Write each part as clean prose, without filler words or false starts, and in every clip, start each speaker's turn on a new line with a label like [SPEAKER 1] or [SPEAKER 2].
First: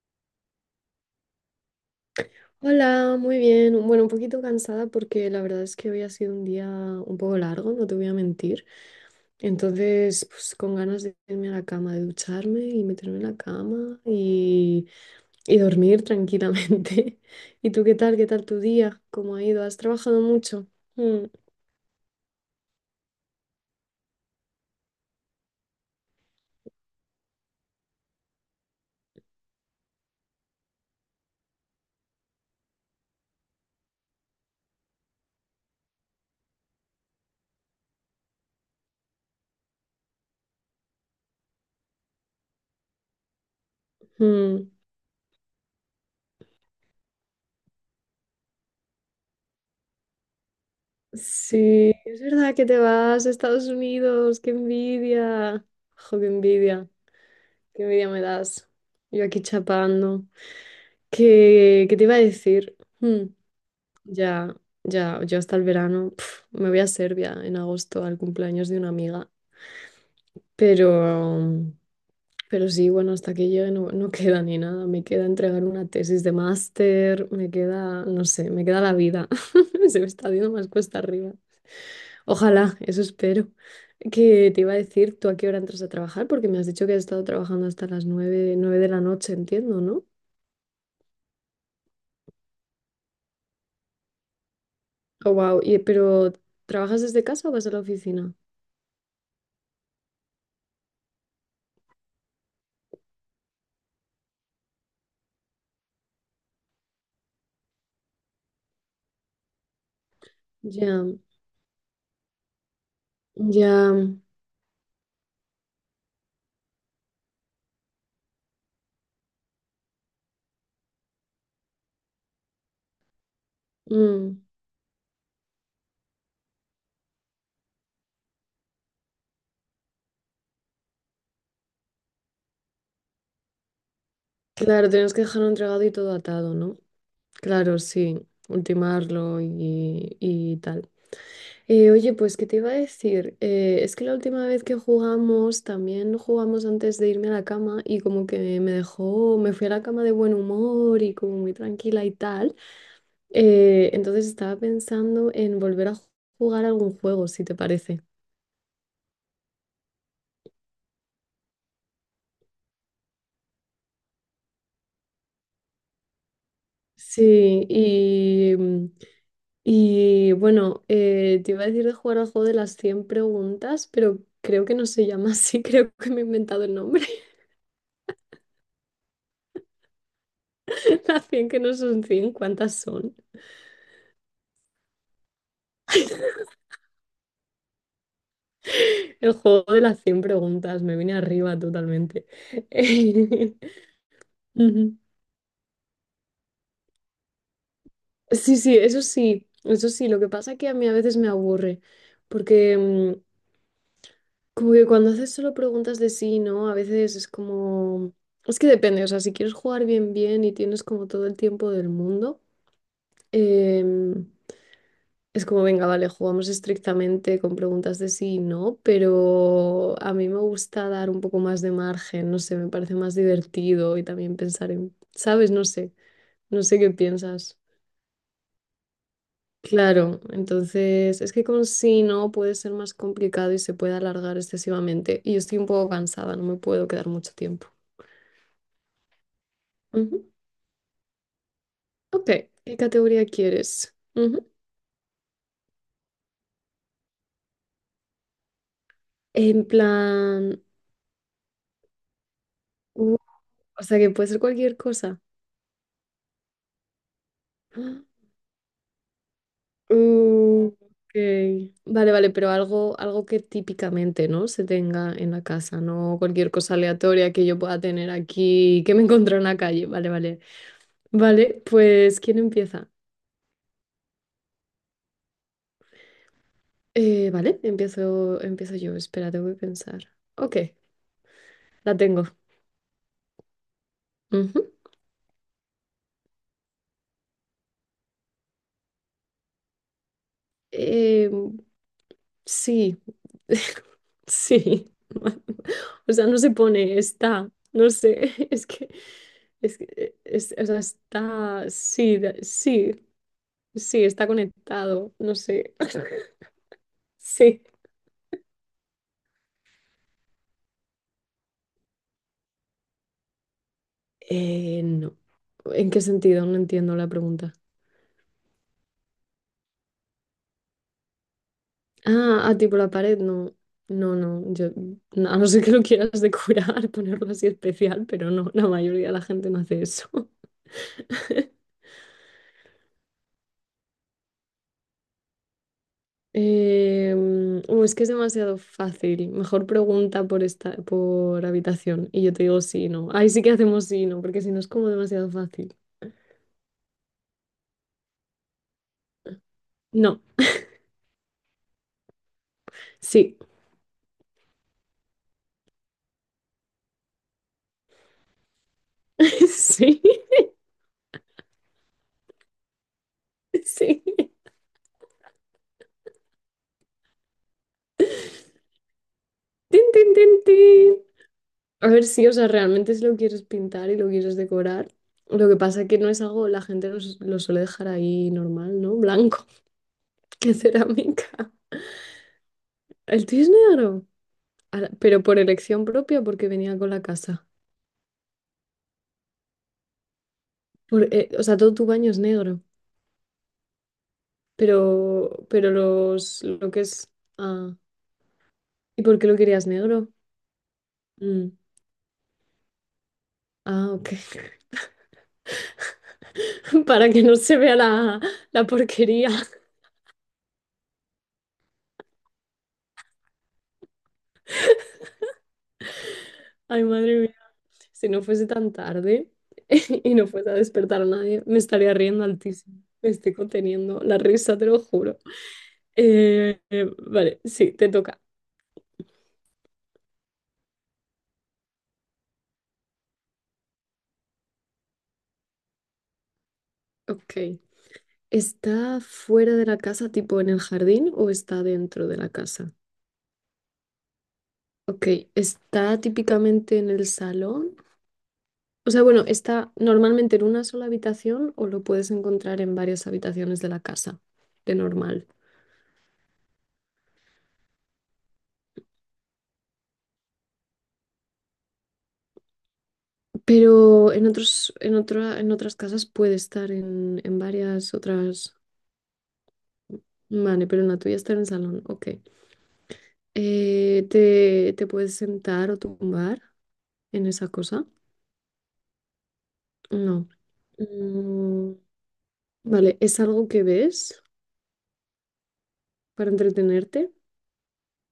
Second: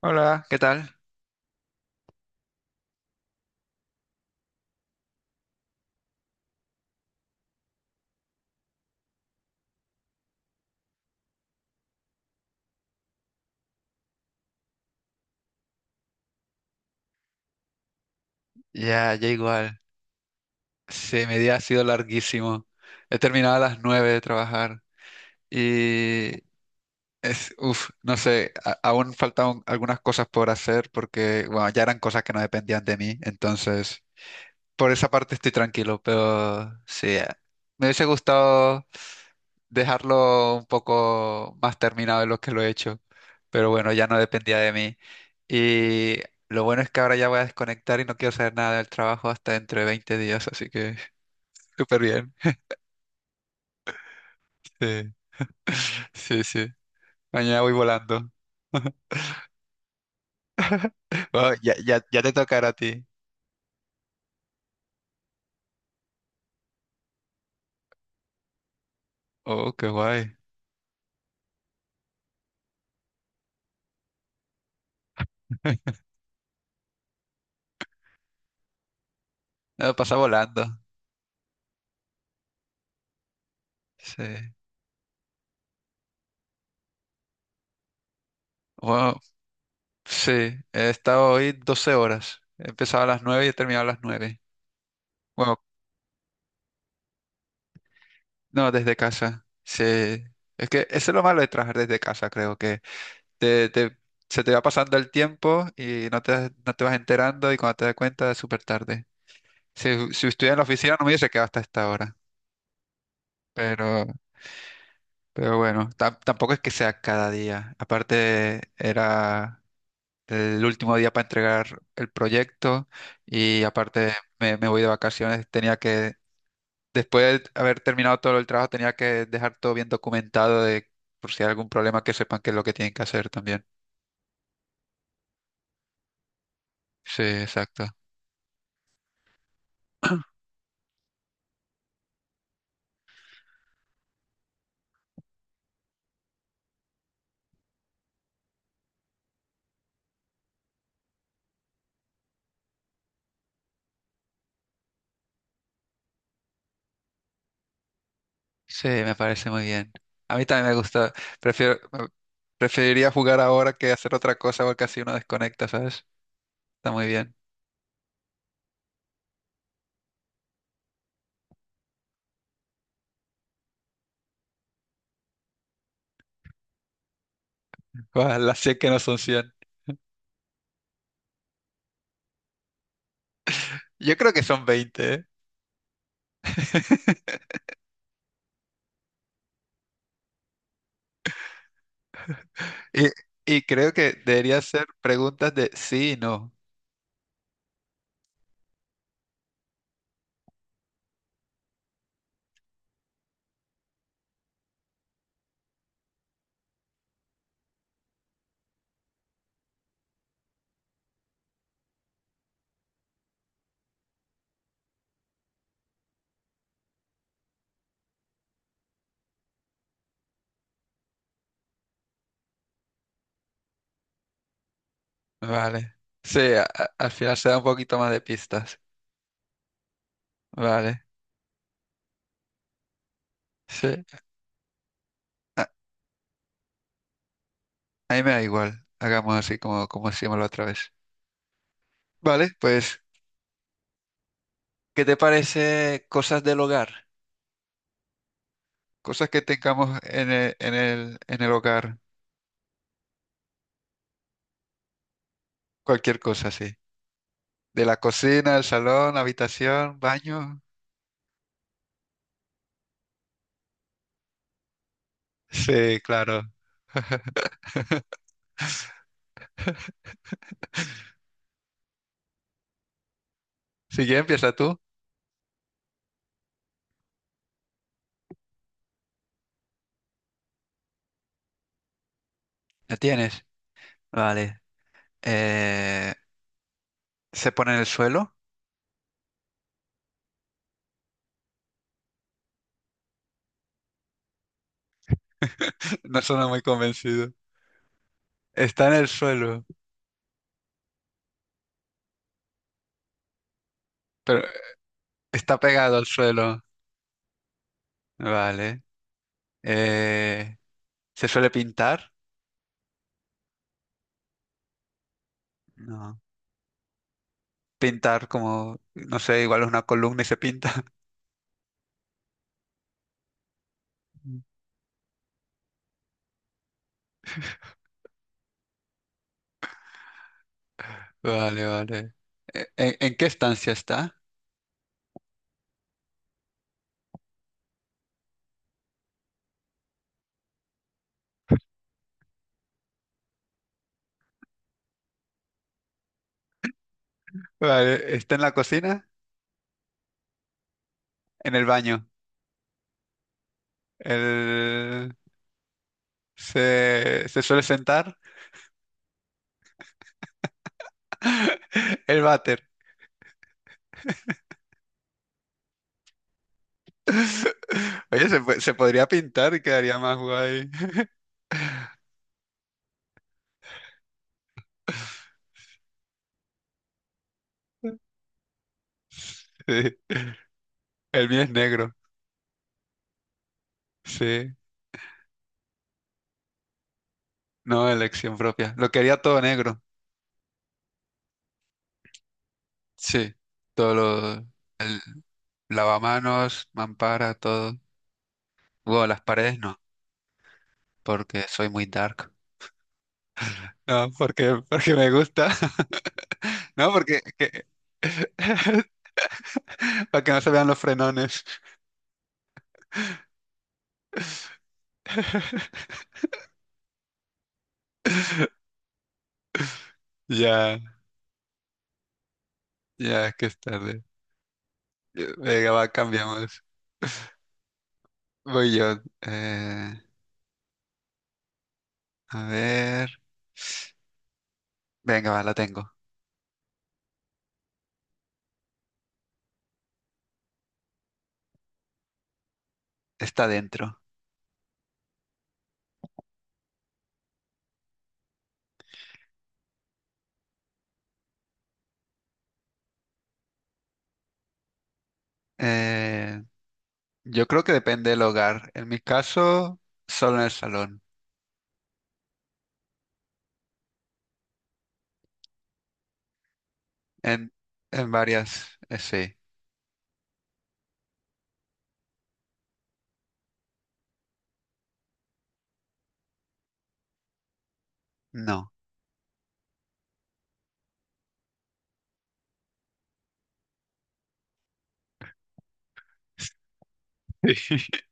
[SPEAKER 1] Hola, ¿qué tal?
[SPEAKER 2] Hola, muy bien. Bueno, un poquito cansada porque la verdad es que hoy ha sido un día un poco largo, no te voy a mentir. Entonces, pues con ganas de irme a la cama, de ducharme y meterme en la cama y dormir tranquilamente. ¿Y tú qué tal? ¿Qué tal tu día?
[SPEAKER 1] Ya, ya
[SPEAKER 2] ¿Cómo ha ido? ¿Has
[SPEAKER 1] igual.
[SPEAKER 2] trabajado mucho? Mm,
[SPEAKER 1] Sí, mi día ha sido larguísimo. He terminado a las 9 de trabajar y es, uff, no sé, aún faltan algunas cosas por hacer porque, bueno, ya eran cosas que no dependían de mí, entonces. Por esa parte estoy tranquilo, pero sí, me hubiese gustado dejarlo un poco más terminado de lo que lo he hecho, pero bueno, ya no dependía
[SPEAKER 2] mm.
[SPEAKER 1] de mí. Y lo bueno es que ahora ya voy a desconectar y no quiero saber nada del trabajo hasta dentro de 20 días, así que
[SPEAKER 2] Sí,
[SPEAKER 1] súper
[SPEAKER 2] es
[SPEAKER 1] bien.
[SPEAKER 2] verdad que te vas a Estados Unidos. ¡Qué
[SPEAKER 1] Sí,
[SPEAKER 2] envidia! ¡Jo, qué
[SPEAKER 1] sí, sí.
[SPEAKER 2] envidia!
[SPEAKER 1] Mañana voy
[SPEAKER 2] ¡Qué envidia me
[SPEAKER 1] volando.
[SPEAKER 2] das! Yo aquí chapando.
[SPEAKER 1] Wow, ya,
[SPEAKER 2] ¿Qué
[SPEAKER 1] ya,
[SPEAKER 2] te iba a
[SPEAKER 1] ya te tocará a
[SPEAKER 2] decir?
[SPEAKER 1] ti.
[SPEAKER 2] Hmm, ya, ya. Yo hasta el verano me voy a Serbia en agosto al cumpleaños de una amiga,
[SPEAKER 1] Oh, qué guay.
[SPEAKER 2] pero, pero sí, bueno, hasta que llegue no queda ni nada, me queda entregar una tesis de máster, me queda, no sé, me queda la vida.
[SPEAKER 1] No,
[SPEAKER 2] Se me
[SPEAKER 1] pasa
[SPEAKER 2] está haciendo
[SPEAKER 1] volando.
[SPEAKER 2] más cuesta arriba. Ojalá, eso espero.
[SPEAKER 1] Sí.
[SPEAKER 2] Que te iba a decir? ¿Tú a qué hora entras a trabajar? Porque me has dicho que has estado trabajando hasta las nueve, nueve de la
[SPEAKER 1] Bueno,
[SPEAKER 2] noche, entiendo, ¿no?
[SPEAKER 1] sí, he estado hoy 12 horas. He empezado a las 9 y he terminado a las 9.
[SPEAKER 2] Oh, wow.
[SPEAKER 1] Bueno,
[SPEAKER 2] Pero, ¿trabajas desde casa o vas a la oficina?
[SPEAKER 1] no, desde casa. Sí. Es que eso es lo malo de trabajar desde casa, creo que te, te- se te va pasando el tiempo y no te vas enterando y cuando te das cuenta es súper tarde. Si estuviera en la oficina
[SPEAKER 2] Ya,
[SPEAKER 1] no me hubiese quedado hasta esta hora.
[SPEAKER 2] ya.
[SPEAKER 1] Pero, pero bueno, tampoco es que sea cada día. Aparte era el último día para entregar el proyecto y aparte
[SPEAKER 2] Mm.
[SPEAKER 1] me voy de vacaciones, tenía que. Después de haber terminado todo el trabajo, tenía que dejar todo bien documentado de por si hay algún problema que sepan qué es lo que tienen que hacer también.
[SPEAKER 2] Claro, tenemos que dejarlo entregado y todo atado, ¿no?
[SPEAKER 1] Sí,
[SPEAKER 2] Claro,
[SPEAKER 1] exacto.
[SPEAKER 2] sí. Ultimarlo y tal. Oye, pues, ¿qué te iba a decir? Es que la última vez que jugamos, también jugamos antes de irme a la cama y como que me dejó, me fui a la cama de buen humor y como muy tranquila y tal. Entonces estaba pensando en volver a jugar algún juego, si te parece.
[SPEAKER 1] Sí, me parece muy bien. A mí también me gusta. Prefiero, preferiría jugar ahora que hacer otra cosa porque así uno desconecta, ¿sabes? Está muy bien.
[SPEAKER 2] Sí, y bueno, te iba a decir de jugar al juego de las 100 preguntas, pero creo que no se llama así. Creo que me he inventado el nombre.
[SPEAKER 1] Guau, las 100 que no son 100.
[SPEAKER 2] Las 100 que no son cien, ¿cuántas son?
[SPEAKER 1] Yo creo que son 20, ¿eh?
[SPEAKER 2] El juego de las 100 preguntas, me vine arriba totalmente.
[SPEAKER 1] Y, y creo que debería ser
[SPEAKER 2] Ujú.
[SPEAKER 1] preguntas de sí y no.
[SPEAKER 2] Sí, sí, eso sí, eso sí. Lo que pasa es que a mí a veces me aburre, porque como que cuando haces solo preguntas de sí, ¿no? A veces es como... Es que depende, o sea, si quieres jugar bien, bien y tienes como todo el tiempo del mundo, em, es como, venga, vale, jugamos estrictamente con preguntas de sí, y ¿no? Pero a mí me gusta dar un poco más de margen, no sé, me parece más divertido y también pensar en, ¿sabes? No sé,
[SPEAKER 1] Vale. Sí, a-
[SPEAKER 2] no sé
[SPEAKER 1] a-
[SPEAKER 2] qué
[SPEAKER 1] al final se da
[SPEAKER 2] piensas.
[SPEAKER 1] un poquito más de pistas.
[SPEAKER 2] Claro,
[SPEAKER 1] Vale.
[SPEAKER 2] entonces es que con sí, no puede ser más complicado y se
[SPEAKER 1] Sí.
[SPEAKER 2] puede
[SPEAKER 1] Ah,
[SPEAKER 2] alargar excesivamente. Y yo estoy un poco cansada, no me puedo quedar mucho tiempo.
[SPEAKER 1] a mí me da igual. Hagamos así como, como
[SPEAKER 2] Ujú.
[SPEAKER 1] hacíamos la otra vez.
[SPEAKER 2] Ok,
[SPEAKER 1] Vale,
[SPEAKER 2] ¿qué
[SPEAKER 1] pues,
[SPEAKER 2] categoría quieres? Ujú.
[SPEAKER 1] ¿qué te parece cosas del hogar? Cosas que
[SPEAKER 2] En
[SPEAKER 1] tengamos en el,
[SPEAKER 2] plan,
[SPEAKER 1] en el, en el hogar.
[SPEAKER 2] uh, o sea que puede ser cualquier cosa.
[SPEAKER 1] Cualquier cosa, sí. De la cocina, el salón,
[SPEAKER 2] Ah,
[SPEAKER 1] habitación, baño.
[SPEAKER 2] ok. Vale, vale, pero algo que típicamente, ¿no? Se tenga en la casa,
[SPEAKER 1] Sí,
[SPEAKER 2] no
[SPEAKER 1] claro.
[SPEAKER 2] cualquier cosa aleatoria que yo pueda tener aquí, que me encontré en la calle. Vale, vale. Vale, pues, ¿quién empieza?
[SPEAKER 1] Si ya empieza tú.
[SPEAKER 2] Vale, empiezo yo. Espera, tengo que pensar. Ok, la tengo.
[SPEAKER 1] ¿La tienes? Vale.
[SPEAKER 2] Ujú.
[SPEAKER 1] Eh, ¿Se pone en el suelo?
[SPEAKER 2] Em, Sí. Sí. O
[SPEAKER 1] No
[SPEAKER 2] sea, no
[SPEAKER 1] suena
[SPEAKER 2] se
[SPEAKER 1] muy
[SPEAKER 2] pone,
[SPEAKER 1] convencido.
[SPEAKER 2] está, no sé. es
[SPEAKER 1] Está
[SPEAKER 2] que,
[SPEAKER 1] en el suelo,
[SPEAKER 2] es que, es- o sea, está, sí, sí, sí, está
[SPEAKER 1] pero
[SPEAKER 2] conectado, no
[SPEAKER 1] está
[SPEAKER 2] sé.
[SPEAKER 1] pegado al suelo.
[SPEAKER 2] Sí.
[SPEAKER 1] Vale. Eh, ¿Se suele pintar?
[SPEAKER 2] No. ¿En qué
[SPEAKER 1] No.
[SPEAKER 2] sentido? No entiendo la pregunta.
[SPEAKER 1] Pintar como, no sé, igual es una columna y se pinta.
[SPEAKER 2] Ah, ah, tipo la pared, no. No, no, yo, no, a no ser que lo quieras decorar, ponerlo así especial, pero no, la mayoría de la gente no hace eso.
[SPEAKER 1] Vale, vale. ¿En qué estancia está?
[SPEAKER 2] Es que es demasiado fácil. Mejor pregunta por esta, por habitación. Y yo te digo sí y no. Ahí sí que hacemos sí y no, porque si no es como demasiado fácil.
[SPEAKER 1] Vale, ¿está en la cocina?
[SPEAKER 2] No,
[SPEAKER 1] En el baño.
[SPEAKER 2] sí.
[SPEAKER 1] El. Se suele sentar.
[SPEAKER 2] Sí,
[SPEAKER 1] El váter.
[SPEAKER 2] sí.
[SPEAKER 1] Oye, se podría pintar y
[SPEAKER 2] Tin,
[SPEAKER 1] quedaría
[SPEAKER 2] tin,
[SPEAKER 1] más
[SPEAKER 2] tin,
[SPEAKER 1] guay.
[SPEAKER 2] tin. A ver si, o sea, realmente si lo quieres pintar y lo quieres decorar. Lo que pasa que no es algo, la gente lo suele dejar ahí normal, ¿no? Blanco.
[SPEAKER 1] Sí.
[SPEAKER 2] Que
[SPEAKER 1] El mío es
[SPEAKER 2] cerámica.
[SPEAKER 1] negro.
[SPEAKER 2] El tuyo es negro.
[SPEAKER 1] Sí.
[SPEAKER 2] Ala, pero por elección propia, porque venía con la casa.
[SPEAKER 1] No, elección propia. Lo quería todo negro.
[SPEAKER 2] O sea, todo tu baño es negro.
[SPEAKER 1] Sí. Todo lo. El
[SPEAKER 2] Pero
[SPEAKER 1] lavamanos,
[SPEAKER 2] lo que es...
[SPEAKER 1] mampara,
[SPEAKER 2] Ah,
[SPEAKER 1] todo.
[SPEAKER 2] ¿y
[SPEAKER 1] Bueno,
[SPEAKER 2] por
[SPEAKER 1] las
[SPEAKER 2] qué lo
[SPEAKER 1] paredes
[SPEAKER 2] querías
[SPEAKER 1] no,
[SPEAKER 2] negro?
[SPEAKER 1] porque
[SPEAKER 2] Mm,
[SPEAKER 1] soy muy dark.
[SPEAKER 2] ah,
[SPEAKER 1] No,
[SPEAKER 2] ok.
[SPEAKER 1] porque me gusta. No,
[SPEAKER 2] Para
[SPEAKER 1] porque.
[SPEAKER 2] que no se vea la porquería.
[SPEAKER 1] Para que no se vean los frenones.
[SPEAKER 2] Ay, madre mía. Si no fuese tan tarde y no fuese a
[SPEAKER 1] Ya,
[SPEAKER 2] despertar a nadie, me estaría riendo altísimo. Me
[SPEAKER 1] ya,
[SPEAKER 2] estoy
[SPEAKER 1] que es
[SPEAKER 2] conteniendo
[SPEAKER 1] tarde.
[SPEAKER 2] la risa, te lo juro.
[SPEAKER 1] Venga, va,
[SPEAKER 2] Eh,
[SPEAKER 1] cambiamos.
[SPEAKER 2] eh, vale, sí, te toca.
[SPEAKER 1] Voy yo. A ver. Venga, va, la tengo.
[SPEAKER 2] Ok. ¿Está fuera de la casa, tipo en el jardín, o está dentro de la casa?
[SPEAKER 1] Está dentro.
[SPEAKER 2] Ok, ¿está típicamente en el salón? O sea, bueno, está normalmente en una sola habitación o lo puedes encontrar en varias habitaciones de la casa, de normal.
[SPEAKER 1] Eh, yo creo que depende del hogar. En mi caso, solo en el salón.
[SPEAKER 2] Pero en otras casas puede estar en,
[SPEAKER 1] En,
[SPEAKER 2] varias
[SPEAKER 1] en
[SPEAKER 2] otras.
[SPEAKER 1] varias, sí.
[SPEAKER 2] Vale, pero en la tuya está en el salón, ok. ¿Te puedes sentar o tumbar en esa cosa?
[SPEAKER 1] No.
[SPEAKER 2] No. Mm, vale, ¿es algo que ves para entretenerte?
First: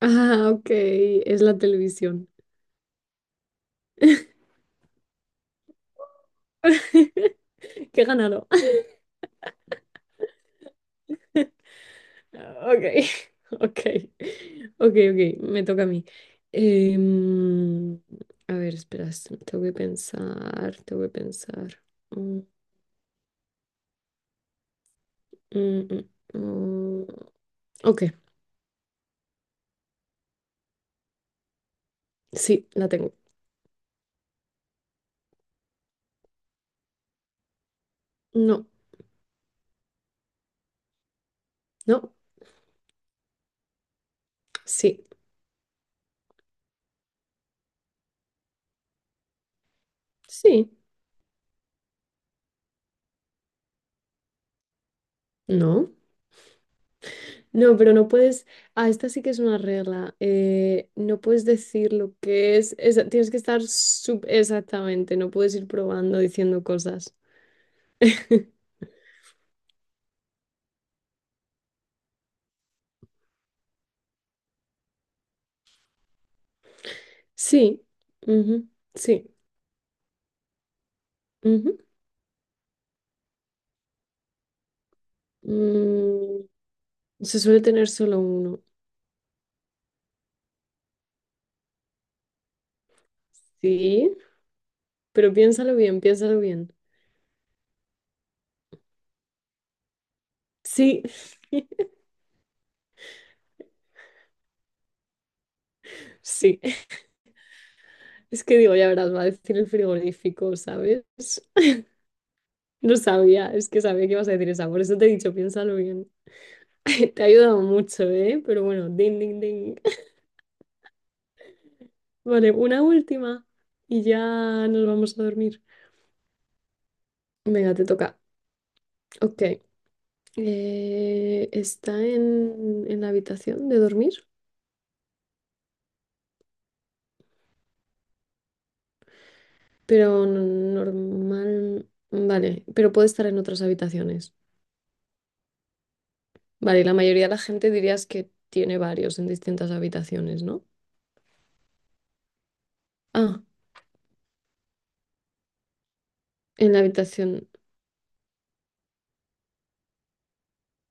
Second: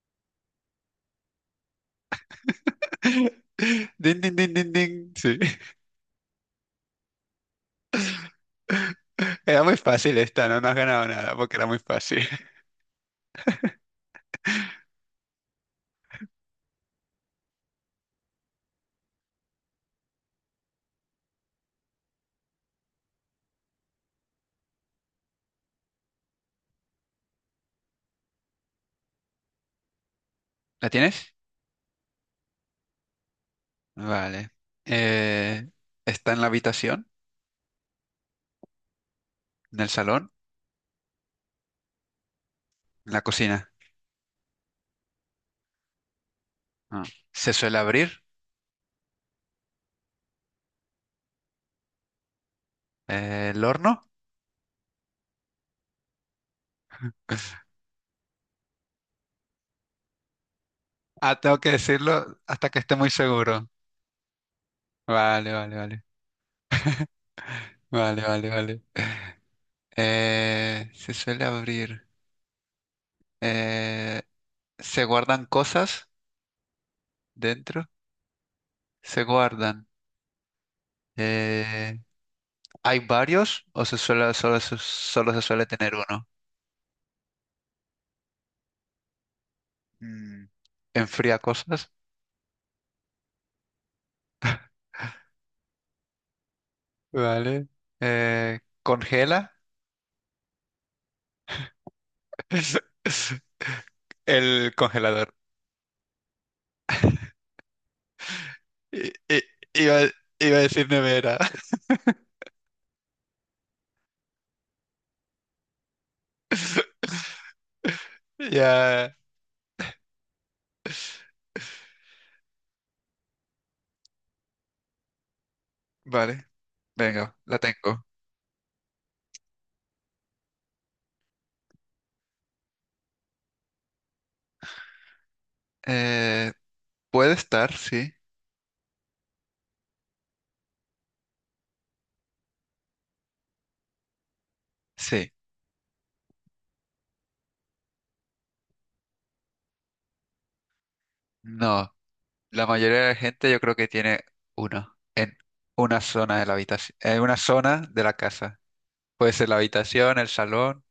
[SPEAKER 2] Ah, ok, es la televisión.
[SPEAKER 1] Din, din, din, din, din. Sí.
[SPEAKER 2] Qué ganado.
[SPEAKER 1] Era muy fácil esta, no, no has ganado nada porque era muy fácil.
[SPEAKER 2] Ok. Ok, ok, ok, me toca a mí. Em, a ver, espera, tengo que pensar, tengo que pensar. Mm, mm, mm, mm. Ok,
[SPEAKER 1] ¿La tienes?
[SPEAKER 2] sí, la tengo.
[SPEAKER 1] Vale. Eh, ¿Está en la habitación?
[SPEAKER 2] No,
[SPEAKER 1] ¿En el salón?
[SPEAKER 2] no,
[SPEAKER 1] ¿En la cocina?
[SPEAKER 2] sí,
[SPEAKER 1] Ah. ¿Se suele abrir?
[SPEAKER 2] sí,
[SPEAKER 1] ¿El horno?
[SPEAKER 2] no. No, pero no puedes, ah, esta sí que es una regla. No
[SPEAKER 1] Ah,
[SPEAKER 2] puedes
[SPEAKER 1] tengo que
[SPEAKER 2] decir lo
[SPEAKER 1] decirlo
[SPEAKER 2] que
[SPEAKER 1] hasta
[SPEAKER 2] es.
[SPEAKER 1] que esté muy
[SPEAKER 2] Tienes que estar
[SPEAKER 1] seguro.
[SPEAKER 2] exactamente, no
[SPEAKER 1] Vale,
[SPEAKER 2] puedes ir
[SPEAKER 1] vale, vale.
[SPEAKER 2] probando diciendo cosas.
[SPEAKER 1] Vale, vale, vale. Se suele abrir. Eh, ¿Se guardan cosas
[SPEAKER 2] Sí,
[SPEAKER 1] dentro?
[SPEAKER 2] ujú,
[SPEAKER 1] Se
[SPEAKER 2] sí.
[SPEAKER 1] guardan.
[SPEAKER 2] Ujú.
[SPEAKER 1] Eh, ¿Hay varios o se suele, solo se suele tener uno?
[SPEAKER 2] Mm, se suele tener solo uno,
[SPEAKER 1] Mm, ¿enfría cosas?
[SPEAKER 2] sí, pero piénsalo bien, piénsalo bien.
[SPEAKER 1] Vale. ¿Congela?
[SPEAKER 2] Sí.
[SPEAKER 1] El congelador.
[SPEAKER 2] Sí. Es que digo, ya
[SPEAKER 1] I-
[SPEAKER 2] verás, va a
[SPEAKER 1] i-
[SPEAKER 2] decir el
[SPEAKER 1] iba, iba
[SPEAKER 2] frigorífico,
[SPEAKER 1] a decir
[SPEAKER 2] ¿sabes?
[SPEAKER 1] nevera.
[SPEAKER 2] No sabía, es que sabía que ibas a decir esa, por eso te he dicho, piénsalo bien. Te ha ayudado mucho, ¿eh? Pero bueno,
[SPEAKER 1] Ya.
[SPEAKER 2] ding, ding, ding. Vale, una última y ya nos vamos a dormir.
[SPEAKER 1] Vale, venga, la
[SPEAKER 2] Venga, te
[SPEAKER 1] tengo.
[SPEAKER 2] toca. Ok. ¿Está en la habitación de dormir?
[SPEAKER 1] Eh, ¿Puede estar? Sí.
[SPEAKER 2] Pero normal, vale, pero puede estar en otras habitaciones.
[SPEAKER 1] Sí.
[SPEAKER 2] Vale, y la mayoría de la gente dirías que tiene varios en distintas habitaciones, ¿no?
[SPEAKER 1] No. La mayoría de la
[SPEAKER 2] Ah,
[SPEAKER 1] gente yo creo que tiene uno en una zona de la
[SPEAKER 2] en la
[SPEAKER 1] habitación, en una
[SPEAKER 2] habitación.
[SPEAKER 1] zona de la casa. Puede ser la habitación, el salón.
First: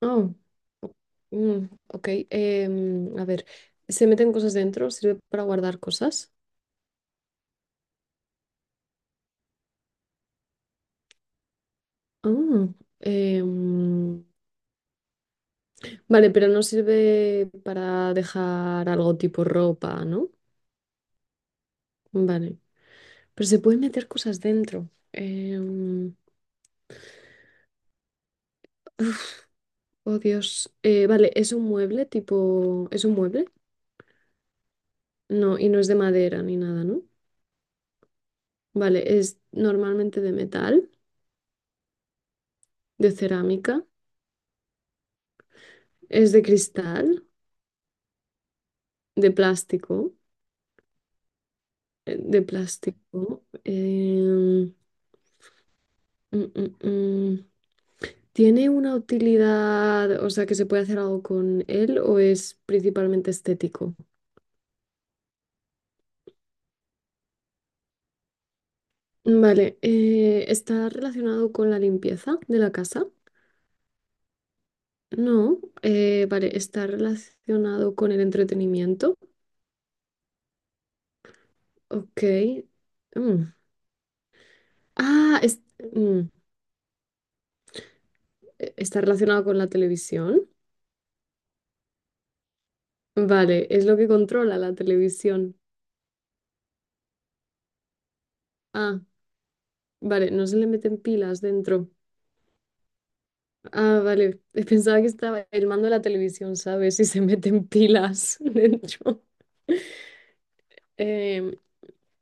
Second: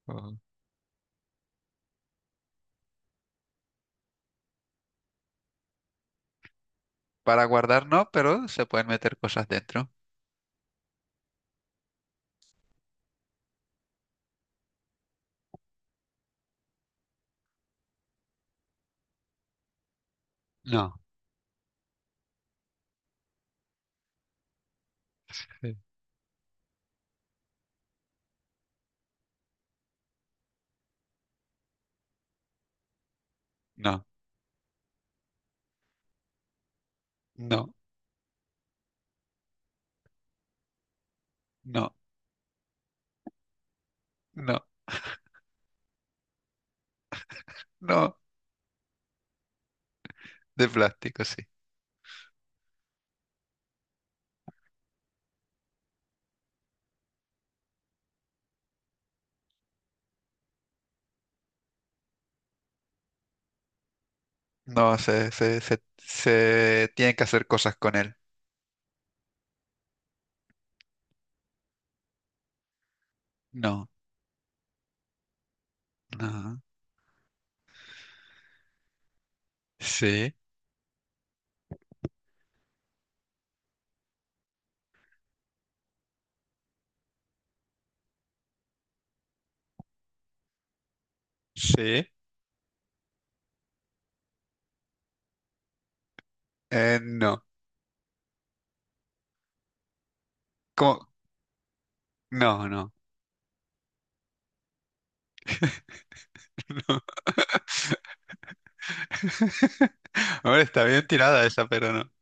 [SPEAKER 2] Oh,
[SPEAKER 1] o-
[SPEAKER 2] o- ok. A ver, ¿se meten cosas dentro? ¿Sirve para guardar cosas?
[SPEAKER 1] Para guardar no, pero se pueden meter cosas dentro.
[SPEAKER 2] Ah, em, vale, pero no sirve para dejar algo tipo ropa, ¿no?
[SPEAKER 1] No,
[SPEAKER 2] Vale, pero se pueden meter cosas dentro.
[SPEAKER 1] sí.
[SPEAKER 2] Oh, Dios. Vale, es un mueble tipo... ¿Es un mueble?
[SPEAKER 1] No,
[SPEAKER 2] No, y no es de madera ni nada, ¿no?
[SPEAKER 1] no,
[SPEAKER 2] Vale, es normalmente de metal,
[SPEAKER 1] no,
[SPEAKER 2] de cerámica,
[SPEAKER 1] no,
[SPEAKER 2] es de cristal,
[SPEAKER 1] no.
[SPEAKER 2] de plástico,
[SPEAKER 1] De plástico, sí.
[SPEAKER 2] de plástico. Mm, mm, mm. ¿Tiene una utilidad, o sea, que se puede hacer algo con él o es principalmente estético?
[SPEAKER 1] No, se tienen que hacer cosas con él.
[SPEAKER 2] Vale, ¿está relacionado con la limpieza de la casa?
[SPEAKER 1] No,
[SPEAKER 2] No, vale,
[SPEAKER 1] no.
[SPEAKER 2] está relacionado con el entretenimiento.
[SPEAKER 1] Sí,
[SPEAKER 2] Ok. Mm. Ah, mm, está relacionado con la televisión.
[SPEAKER 1] sí.
[SPEAKER 2] Vale, es lo que controla la televisión.
[SPEAKER 1] No.
[SPEAKER 2] Ah, vale, no se le meten
[SPEAKER 1] ¿Cómo?
[SPEAKER 2] pilas dentro.
[SPEAKER 1] No, no.
[SPEAKER 2] Ah, vale, pensaba que estaba el mando de la televisión, ¿sabes?
[SPEAKER 1] No.
[SPEAKER 2] Si se meten pilas dentro.
[SPEAKER 1] Hombre, está bien tirada
[SPEAKER 2] Em,
[SPEAKER 1] esa, pero no.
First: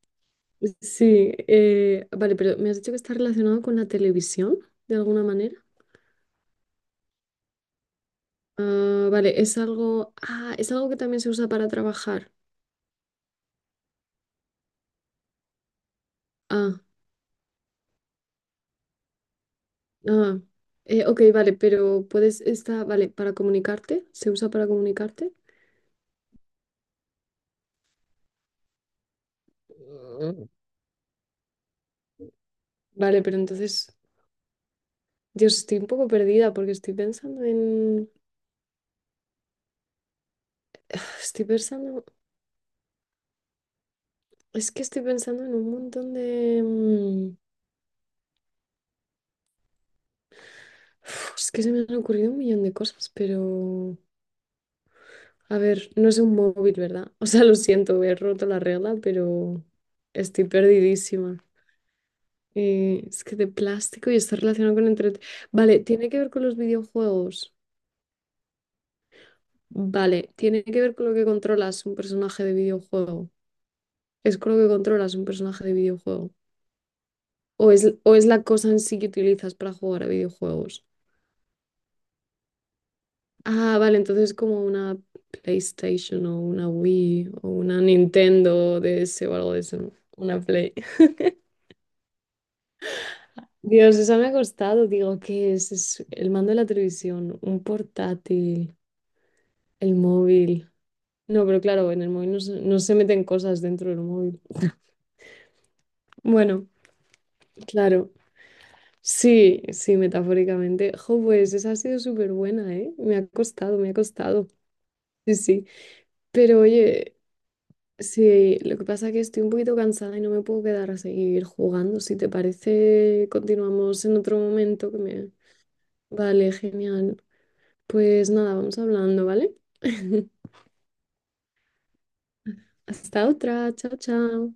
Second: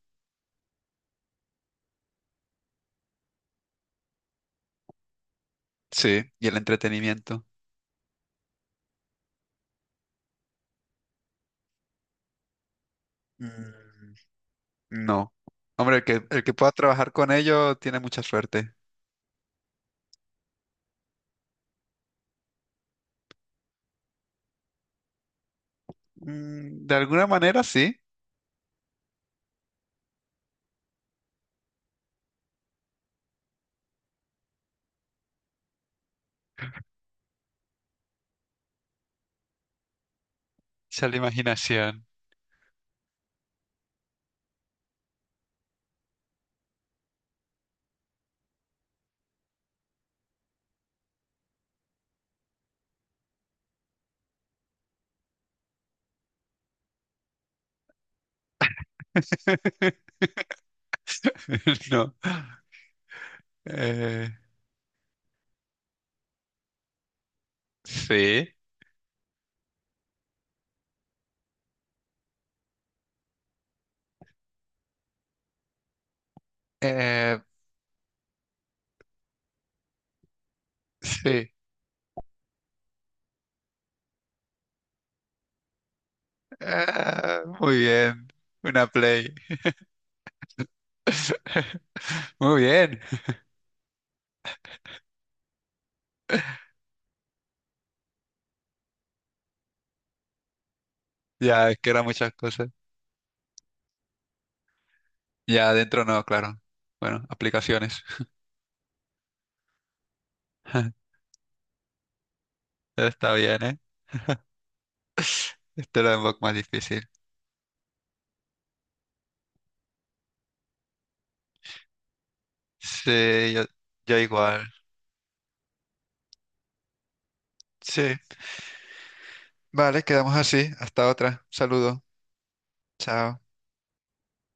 [SPEAKER 2] sí, vale, pero me has dicho que está relacionado con la televisión, de alguna manera.
[SPEAKER 1] Sí, y el entretenimiento.
[SPEAKER 2] Ah, vale, es algo. Ah, es algo que también se usa para trabajar.
[SPEAKER 1] Mm. No. Hombre, el que pueda
[SPEAKER 2] Ah,
[SPEAKER 1] trabajar con ellos tiene mucha suerte.
[SPEAKER 2] ah. Ok, vale, pero puedes. Está, vale, para comunicarte. ¿Se usa para comunicarte?
[SPEAKER 1] Mm, de alguna manera sí.
[SPEAKER 2] Mm. Vale, pero entonces. Dios, estoy un poco perdida porque estoy pensando en.
[SPEAKER 1] Sea la
[SPEAKER 2] Estoy
[SPEAKER 1] imaginación.
[SPEAKER 2] pensando. Es que estoy pensando en un montón de. Es que se me han ocurrido un millón de cosas, pero. A ver, no es un móvil, ¿verdad? O sea, lo siento, he roto la regla, pero estoy perdidísima.
[SPEAKER 1] No.
[SPEAKER 2] Es que de plástico y
[SPEAKER 1] Eh,
[SPEAKER 2] está relacionado con entre... Vale, tiene que ver con los videojuegos.
[SPEAKER 1] sí.
[SPEAKER 2] Vale, tiene que ver con lo que controlas un personaje de videojuego. Es con lo que controlas un personaje de videojuego.
[SPEAKER 1] Eh,
[SPEAKER 2] O es la cosa en sí que utilizas para jugar a videojuegos.
[SPEAKER 1] sí.
[SPEAKER 2] Ah, vale, entonces es como una PlayStation o una Wii
[SPEAKER 1] Ah,
[SPEAKER 2] o
[SPEAKER 1] muy
[SPEAKER 2] una
[SPEAKER 1] bien.
[SPEAKER 2] Nintendo
[SPEAKER 1] Una
[SPEAKER 2] DS
[SPEAKER 1] play.
[SPEAKER 2] o algo de eso, ¿no? Una Play.
[SPEAKER 1] Muy bien.
[SPEAKER 2] Dios, eso me ha costado. Digo, ¿qué es? Es el mando de la televisión, un portátil, el móvil. No, pero
[SPEAKER 1] Ya, es que
[SPEAKER 2] claro, en
[SPEAKER 1] eran
[SPEAKER 2] el
[SPEAKER 1] muchas
[SPEAKER 2] móvil no, se
[SPEAKER 1] cosas.
[SPEAKER 2] no se meten cosas dentro del móvil.
[SPEAKER 1] Ya, adentro no, claro.
[SPEAKER 2] Bueno,
[SPEAKER 1] Bueno, aplicaciones.
[SPEAKER 2] claro. Sí, sí, metafóricamente. Jo, pues esa ha sido súper buena, ¿eh? Me ha
[SPEAKER 1] Está bien, ¿eh?
[SPEAKER 2] costado, me ha costado. Sí, sí.
[SPEAKER 1] Este era un poco más
[SPEAKER 2] Pero
[SPEAKER 1] difícil.
[SPEAKER 2] oye, sí, lo que pasa es que estoy un poquito cansada y no me puedo quedar a seguir jugando. Si te parece,
[SPEAKER 1] Sí, yo,
[SPEAKER 2] continuamos en
[SPEAKER 1] yo
[SPEAKER 2] otro
[SPEAKER 1] igual.
[SPEAKER 2] momento que me... Vale, genial.
[SPEAKER 1] Sí.
[SPEAKER 2] Pues nada, vamos hablando, ¿vale?
[SPEAKER 1] Vale, quedamos así. Hasta otra. Saludo.
[SPEAKER 2] Hasta
[SPEAKER 1] Chao.
[SPEAKER 2] otra. Chao, chao.